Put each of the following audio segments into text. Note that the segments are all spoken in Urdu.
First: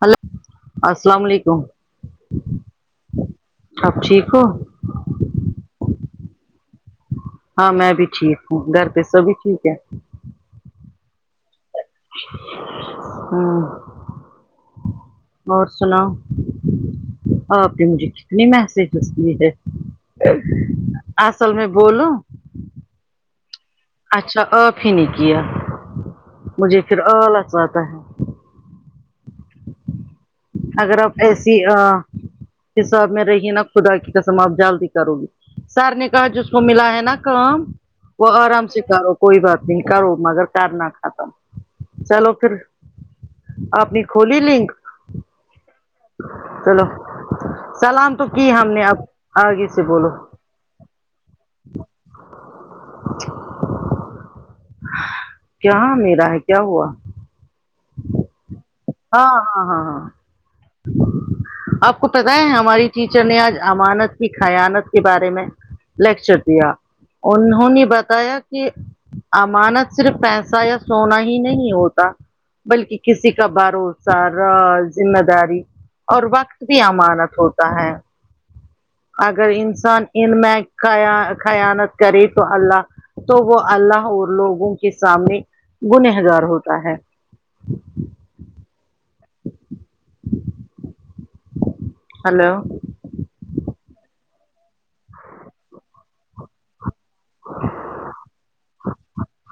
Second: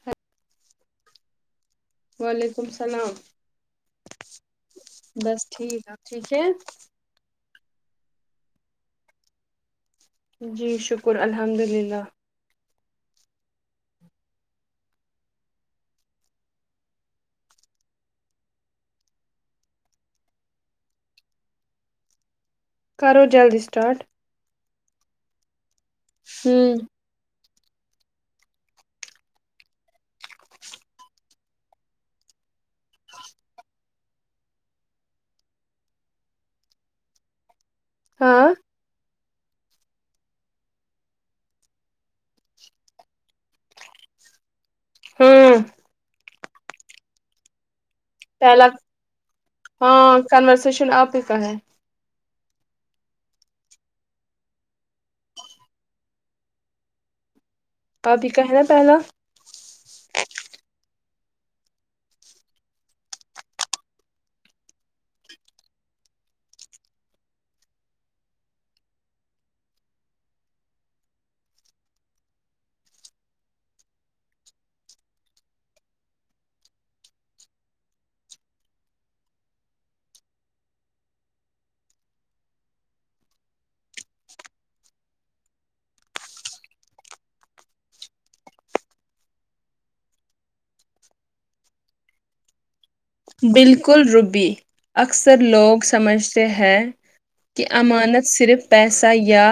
ہیلو السلام علیکم وعلیکم السلام اب ٹھیک ہو بس ٹھیک آپ ٹھیک ہے ہاں میں بھی ٹھیک ہوں گھر پہ سب بھی ٹھیک ہے جی شکر الحمد للہ ہاں اور سناؤ آپ نے مجھے کتنی محسج استی ہے اصل میں بولوں کرو جلدی سٹاٹ اچھا آف ہی نہیں کیا ہوں مجھے پھر آل اچاتا ہے اگر آپ ایسی حساب میں رہیے نا خدا کی قسم آپ جلدی کرو گی سر نے کہا جس کو ملا ہے نا کام وہ ہاں آرام سے کرو کوئی بات نہیں کرو مگر کرنا ختم چلو پھر آپنی کھولی لنک ہوں ہیلو سلام تو کی پہلا ہم نے اب آگے سے بولو ہاں کنورسیشن آپ ہی کا ہے کیا میرا ہے کیا ہوا بھابھی کا ہے نا پہلا ہاں ہاں ہاں ہاں آپ کو پتا ہے ہماری ٹیچر نے آج امانت کی خیانت کے بارے میں لیکچر دیا انہوں نے بتایا کہ امانت صرف پیسہ یا سونا ہی نہیں ہوتا بلکہ کسی کا بات بھرو سہ ر ذمہ داری اور وقت بھی امانت ہوتا ہے اگر انسان ان میں خیانت کرے تو اللہ تو وہ اللہ اور لوگوں کے سامنے گنہگار ہوتا ہے ہیلو بالکل ربی اکثر لوگ سمجھتے ہیں کہ امانت صرف پیسہ یا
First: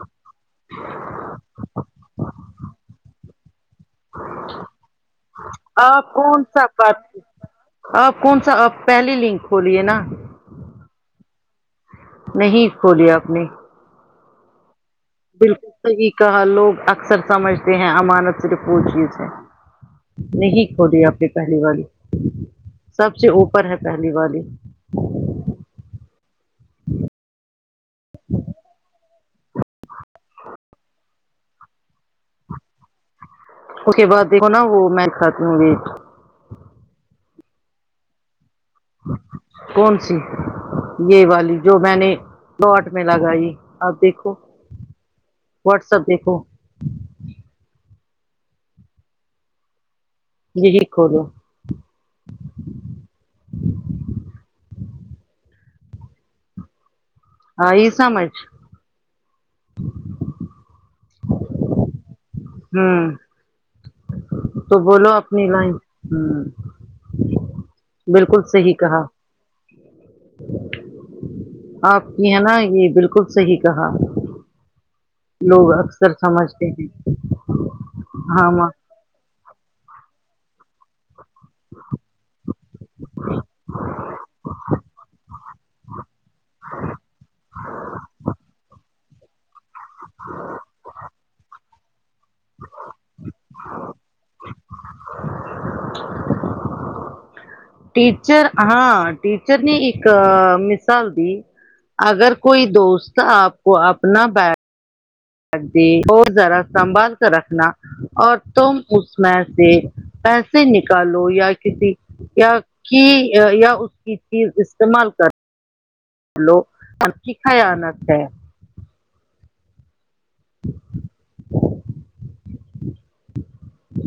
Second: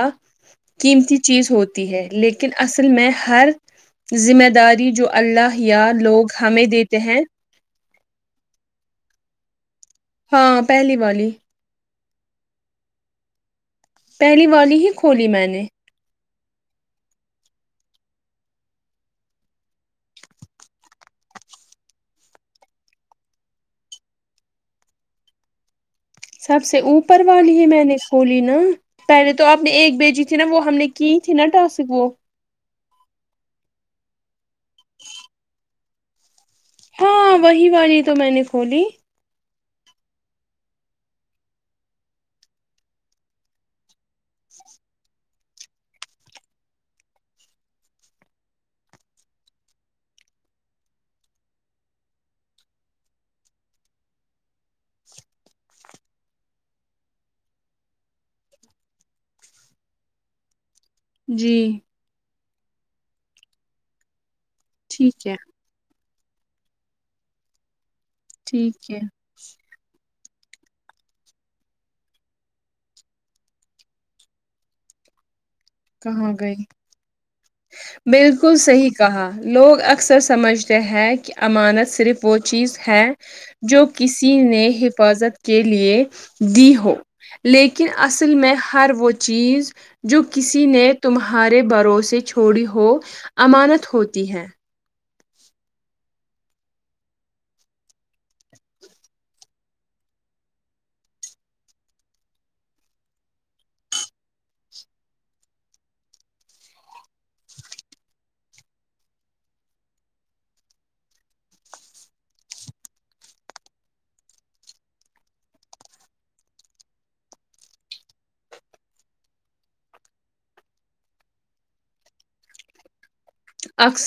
قیمتی چیز ہوتی ہے لیکن اصل میں ہر ذمہ داری جو اللہ یا آپ لوگ کون ہمیں سا دیتے بات ہیں آپ کون سا آپ پہلی لنک کھولیے نا ہاں پہلی والی نہیں کھوول آپ نے پہلی والی ہی کھولی میں نے حی کہا لوگ اکثر سمجھتے ہیں امانت صرف وہ چیز ہے نہیں کھوود اپنی پہلی والی سب سے اوپر ہے پہلی والی سب سے اوپر والی ہے میں نے کھولی نا پہلے تو اپ نے ایک بیجی تھی نا وہ ہم نے کی تھی نا ٹاسک وہ اس کے بعد دیک نا وہ میں چاہتی ہوں گی ہاں وہی والی تو میں نے کھولی کون سی یہ والی جو میں نے لوٹ میں لگائی آپ دیکھو واٹسپ دیکھو جی دیکھو جو آئی سمجھ جی ہوں تو بولو ٹھیک ہے اپنی لائن ہ بالکل صحیح ٹھیک ہے کہا آپ کی ہے نا یہ بالکل صحیح کہا لوگ اکثر کہاں گئی سمجھتے ہیں ہاں بالکل ماں صحیح کہا لوگ اکثر سمجھتے ہیں کہ امانت صرف وہ چیز ہے جو کسی نے حفاظت کے لیے دی ہو لیکن اصل میں ہر وہ چیز جو کسی نے تمہارے بھروںسے چھوڑی ہو امانت ہوتی ہے ٹیچر ہاں ٹیچر نے ایک مثال دی اگر کوئی دوست آپ کو اپنا بی اور ذرا سنبھال کر رکھنا اور تم اس میں سے پیسے نکالو یا کسی کی یا اس کی چیز استعمال کر لو اور کی خیانت ہے اکس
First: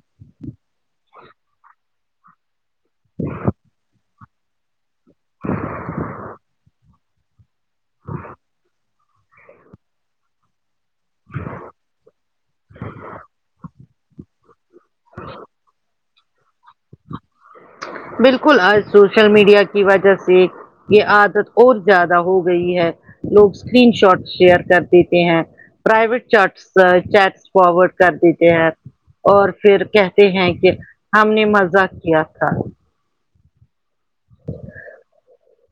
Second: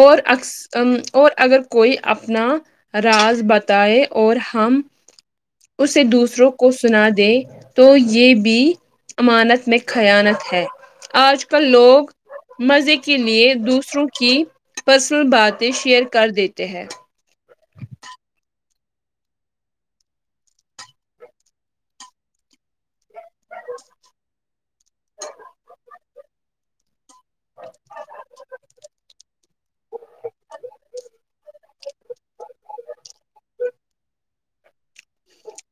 اور اکس اور اگر کوئی اپنا راز بتائے اور ہم اسے دوسروں کو سنا دے تو یہ بھی امانت میں خیانت ہے آج کل لوگ مزے کے لیے دوسروں کی پرسنل باتیں شیئر کر دیتے ہیں بالکل آج سوشل میڈیا کی وجہ سے یہ عادت اور زیادہ ہو گئی ہے لوگ اسکرین شاٹ شیئر کر دیتے ہیں پرائیویٹ چیٹس چیٹ فارورڈ کر دیتے ہیں اور پھر کہتے ہیں کہ ہم نے مزہ کیا تھا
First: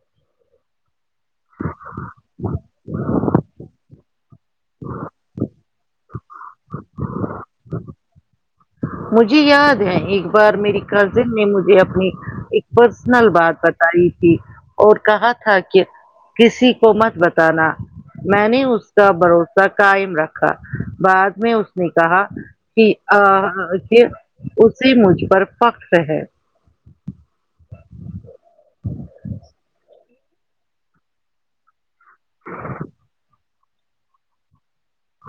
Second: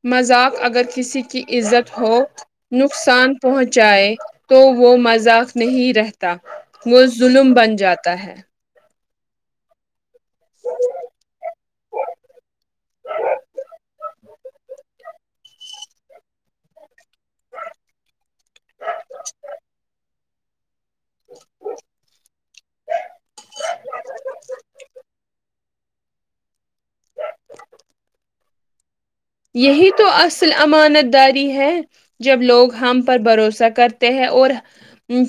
مذاق اگر کسی کی عزت ہو نقصان پہنچائے تو وہ مذاق نہیں رہتا وہ ظلم بن جاتا ہے مجھے یاد ہے ایک بار میری کزن نے مجھے اپنی ایک پرسنل بات ر تھی اور کہا تھا کہ کسی کو مت بتانا میں نے اس کا بھروسہ قائم رکھا بعد میں اس نے کہا کہ اسی مجھ پر فخر ہے اچ یہی تو اصل امانت داری ہے جب لوگ ہم پر بھروسہ کرتے ہیں اور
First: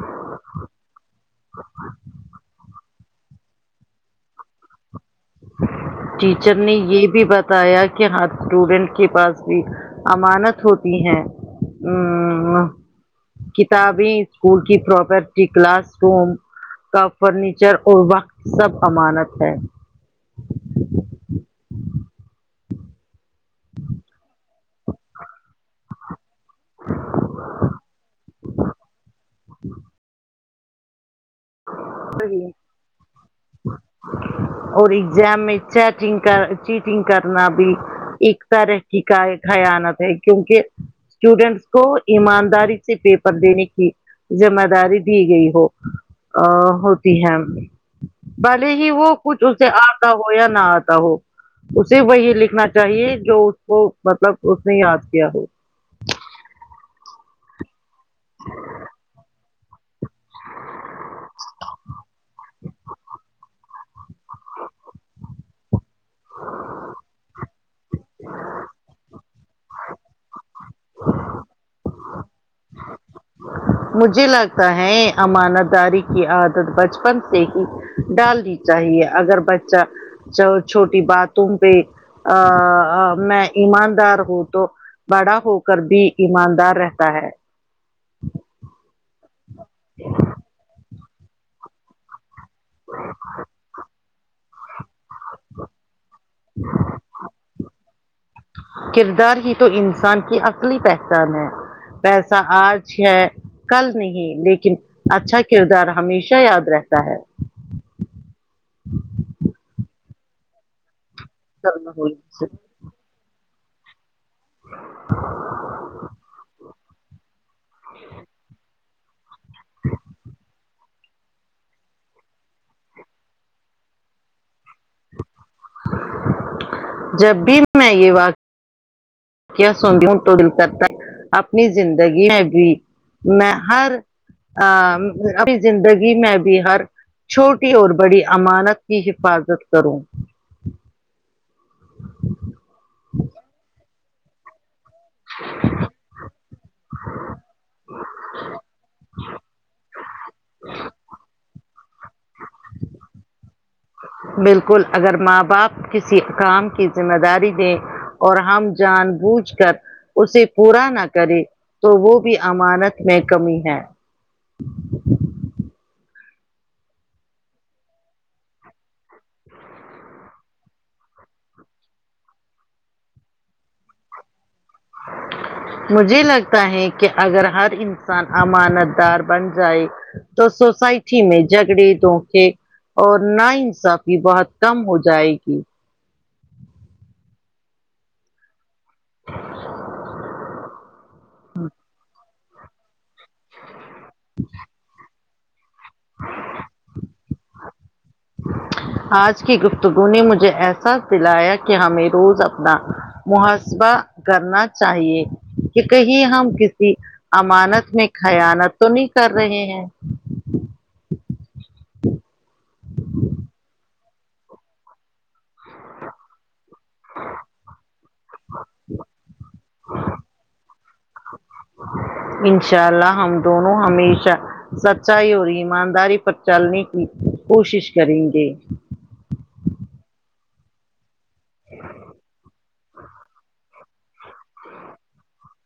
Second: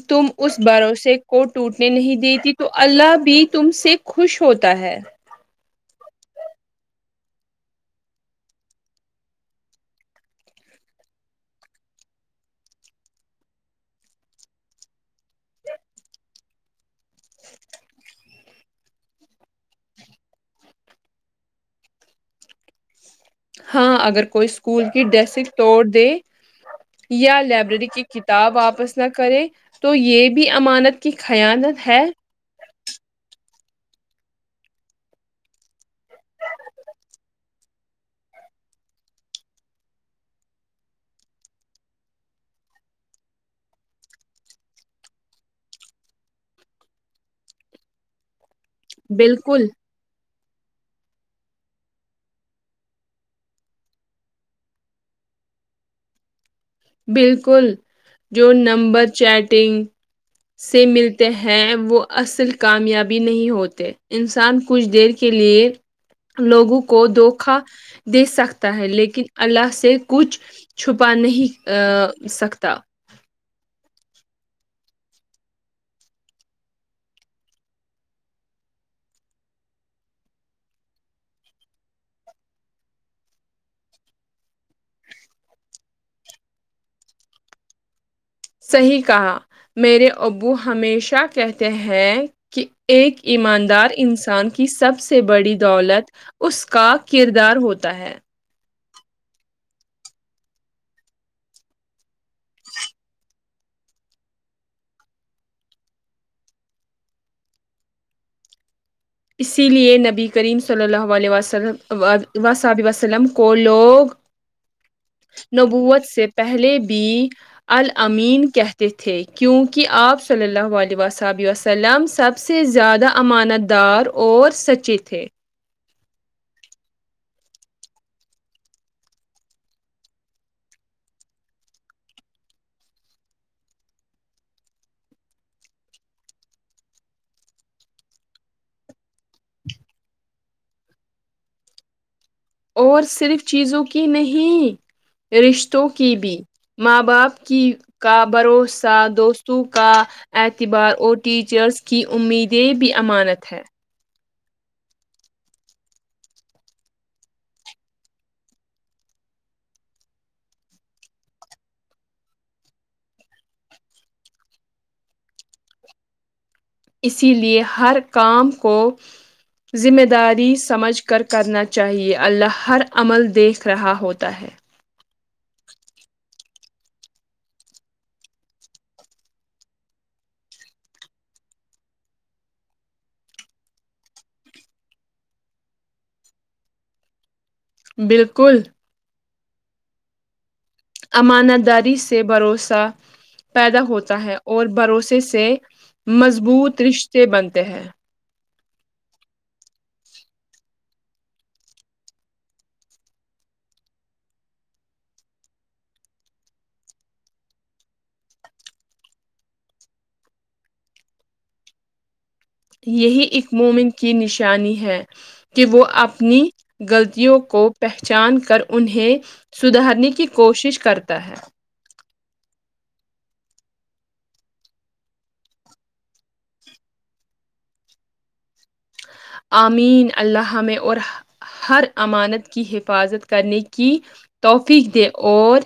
تم اس بھروسے کو ٹوٹنے نہیں دیتی تو اللہ بھی تم سے خوش ہوتا ہے ٹیچر نے یہ بھی بتایا کہ ہات اسٹوڈنٹ کے پاس بھی امانت ہوتی ہیں ہ کتابیں اسکول کی پراپرٹی کلاس روم کا فرنیچر اور وقت سب امانت ہے ہاں اگر کوئی اسکول کی ڈیسک توڑ دے یا لائبریری کی کتاب واپس نہ کریں تو یہ بھی امانت کی خیانت ہے اور ایگزام میں چیٹنگ کر چیٹنگ کرنا بھی ایک ترحی کی کا خیانت ہے کیونکہ [unintelligible] اسٹوڈنٹس کو ایمانداری سے پیپر دینے کی ذمہ داری دی گئی ہو ا ہوتی ہے بھلے ہی وہ کچھ بالکل اسے آ آتا ہو یا نہ آتا ہو اسے وہی لکھنا چاہیے جو اس کو مطلب اس نے یاد کیا ہو بالکل جو نمبر چیٹنگ سے ملتے ہیں وہ اصل کامیابی نہیں ہوتے انسان کچھ دیر کیلئے لوگوں کو دھوکا دے سکتا ہے لیکن اللہ سے کچھ چھپا نہیں ا سکتا مجھے لگتا ہے امانت داری کی عادت بچپن سے ہی ڈالنی چاہیے اگر بچہ چ چھوٹی باتو پہ ا ا میں ایماندار ہوں تو بڑا ہو کر بھی ایماندار رہتا ہے صحیح کہا میرے ابو ہمیشہ کہتے ہیں کہ ایک ایماندار انسان کی سب سے بڑی دولت اس کا کردار ہوتا ہے کردار ہی تو انسان کی اصلی پہچان ہے پیسہ آج ہے کل نہیں لیکن اچھا کردار ہمیشہ یاد رہتا ہے اسی لیے نبی کریم صلی اللہ علیہ صلی اللہ و علیہ علی وسلم۔ واصاب وسلم کو لوگ نبوت سے پہلے بھی المین کہتے تھے کیونکہ آپ صلی اللہ علیہ ہی واللہ و اصحابہ وسلم سلم سب سے زیادہ امانت دار اور سچے تھے جب بھی میں یہ واقع خیا سنتی ہو تو دل کرتا ہےاپنی زندگی میں بھی میں ہر ا اپنی زندگی میں بھی ہر چھوٹی اور بڑی امانت کی حفاظت کروں اور صرف چیزوں کی نہیں رشتوں کی بھی ماں باپ کی کا بھروسہ دوستوں کا اعتبار اور ٹیچرس کی امیدیں بھی امانت ہے بالکل اگر ماں باپ کسی کام کی ذمہ داری دیں اور ہم جان بوجھ کر اسے پورا نہ کرے تو وہ بھی امانت میں کمی ہے اسی لیے ہر کام کو ذمہ داری سمجھ کر کرنا چاہیے اللہ ہر عمل دیکھ رہا ہوتا ہے مجھے لگتا ہے کہ اگر ہر انسان امانت دار بن جائے تو سوسائٹی میں جگڑے دھونکے اور ناان انصافی بہت کم ہو جائے گی بالکل امانت داری سے بھروسہ پیدا ہوتا ہے اور بھروسے سے مضبوط رشتے بنتے ہیں آج کی گفتگو نے مجھے احساس دلایا کہ ہمیں روز اپنا محسبہ کرنا چاہیے کہ کہیں ہم کسی امانت میں خیانت تو نہیں کر رہے ہیں یہی ایک مومن کی نشانی ہے کہ وہ اپنی غلطیوں کو پہچان کر انہیں سدھارنے کی کوشش کرتا ہے انشاء اللہ ہم دونوں ہمیشہ سچائی اور ایمانداری پر چلنے کی کوشش کریں گے آمین اللہ میں اور ہر امانت کی حفاظت کرنے کی کی توفیق دے اور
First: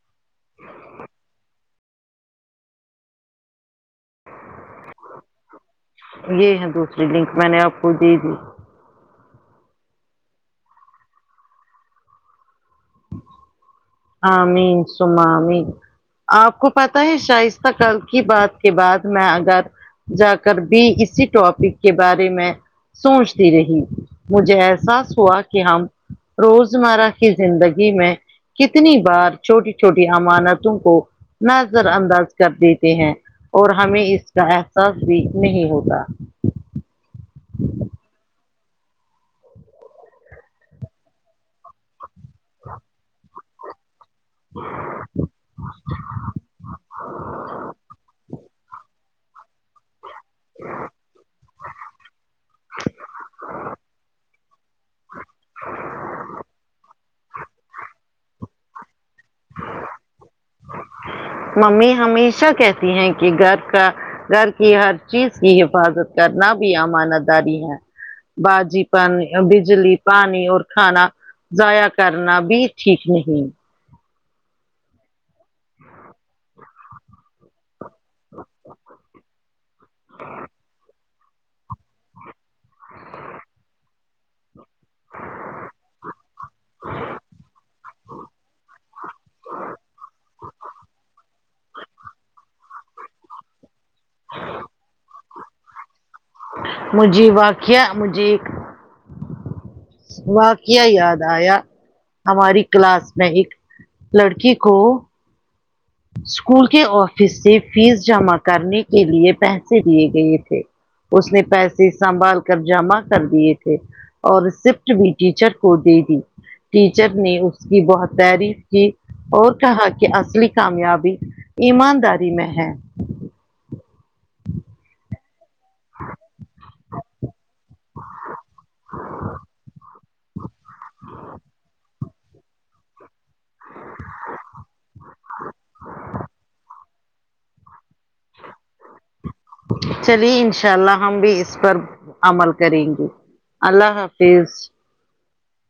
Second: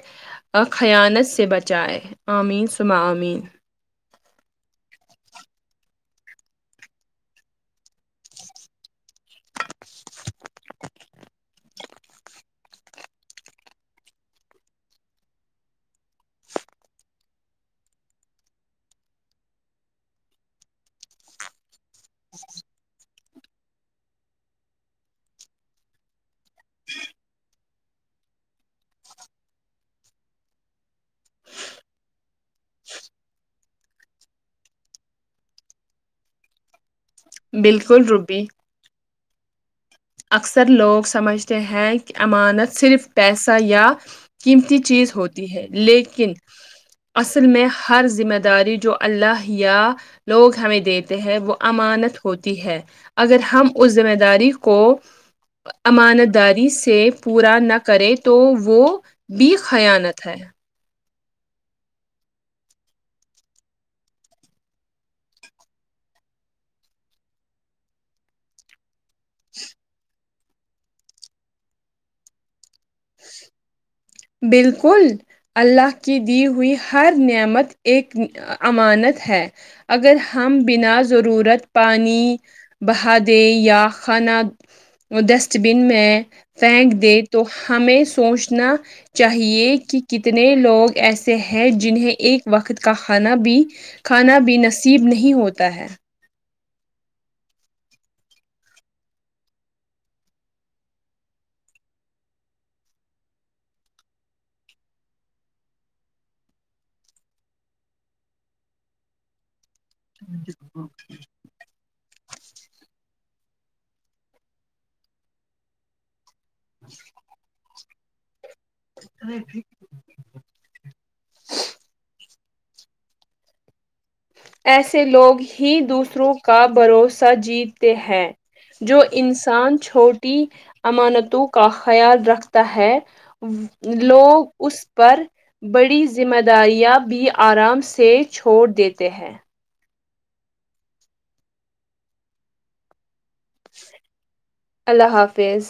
اور خیانت سے بچائے آمین سمہ امین یہ ہے دوسری لنک میں نے آپ کو دے دی آمین سمہ امین آپ کو پتاہ ہے شائستہ کل کی بات کے بعد میں اگر جا کر بھی اسی ٹاپک کے بارے میں سوچتی رہی مجھے احساس ہوا کہ ہم روزمرہ کی زندگی میں کتنی بار چھوٹی چھوٹی امانتوں کو نظر انداز کر دیتے ہیں اور ہمیں اس کا احساس بھی نہیں ہوتا بالکل روبی اکثر لوگ سمجھتے ہیں کہ امانت صرف پیسہ یا قیمتی چیز ہوتی ہے لیکن اصل میں ہر ذمہ داری جو اللہ یا لوگ ہمیں دیتے ہیں وہ امانت ہوتی ہے اگر ہم اس ذمہ داری کو امانتداری سے پورا نہ کرے تو وہ بھی خیانت ہے ممی ہمیشہ کہتی ہیں کہ گھر کا گھر کی ہر چیز کی حفاظت کرنا بھی امانت داری ہے باجی پانی بجلی پانی اور کھانا ضائع کرنا بھی ٹھیک نہیں بالکل اللہ کی دی ہوئی ہر نعمت ایک امانت ہے اگر ہم بینا ضرورت پانی بہا دے یا کھانا ڈسٹ بین میں پھینک دے تو ہمیں سوچنا چاہیے کہ کتنے لوگ ایسے ہیں جنہیں ایک وقت کا کھانا بھی کھانا بھی نصیب نہیں ہوتا ہے مجھےواقعہ مجھے ایک واقعہ یاد آیا ہماری کلاس میں ایک لڑکی کو اسکول کے آفس سے فیس جمع کرنے کے لئے پہس دیے گئے تھے اس نے پیسے سنبھال کر جمع کر دیے تھے اور رسپٹ بھی ٹیچر کو دے دی ٹیچر نے اس کی بہت تعریف کی اور کہا کہ اصلی کامیابی ایمانداری میں ہے ایسے لوگ ہی دوسروں کا بھروسہ جیتے ہیں جو انسان چھوٹ ی امانتوں کا خیال رکھتا ہے لوگ اس پر بڑی ذمہ داریاں بھی آرام سے چھوڑ دی تے ہیں چلیے انشاء اللہ ہم بھی اس پر عمل کریں گے اللہ حافظ اللہ حافظ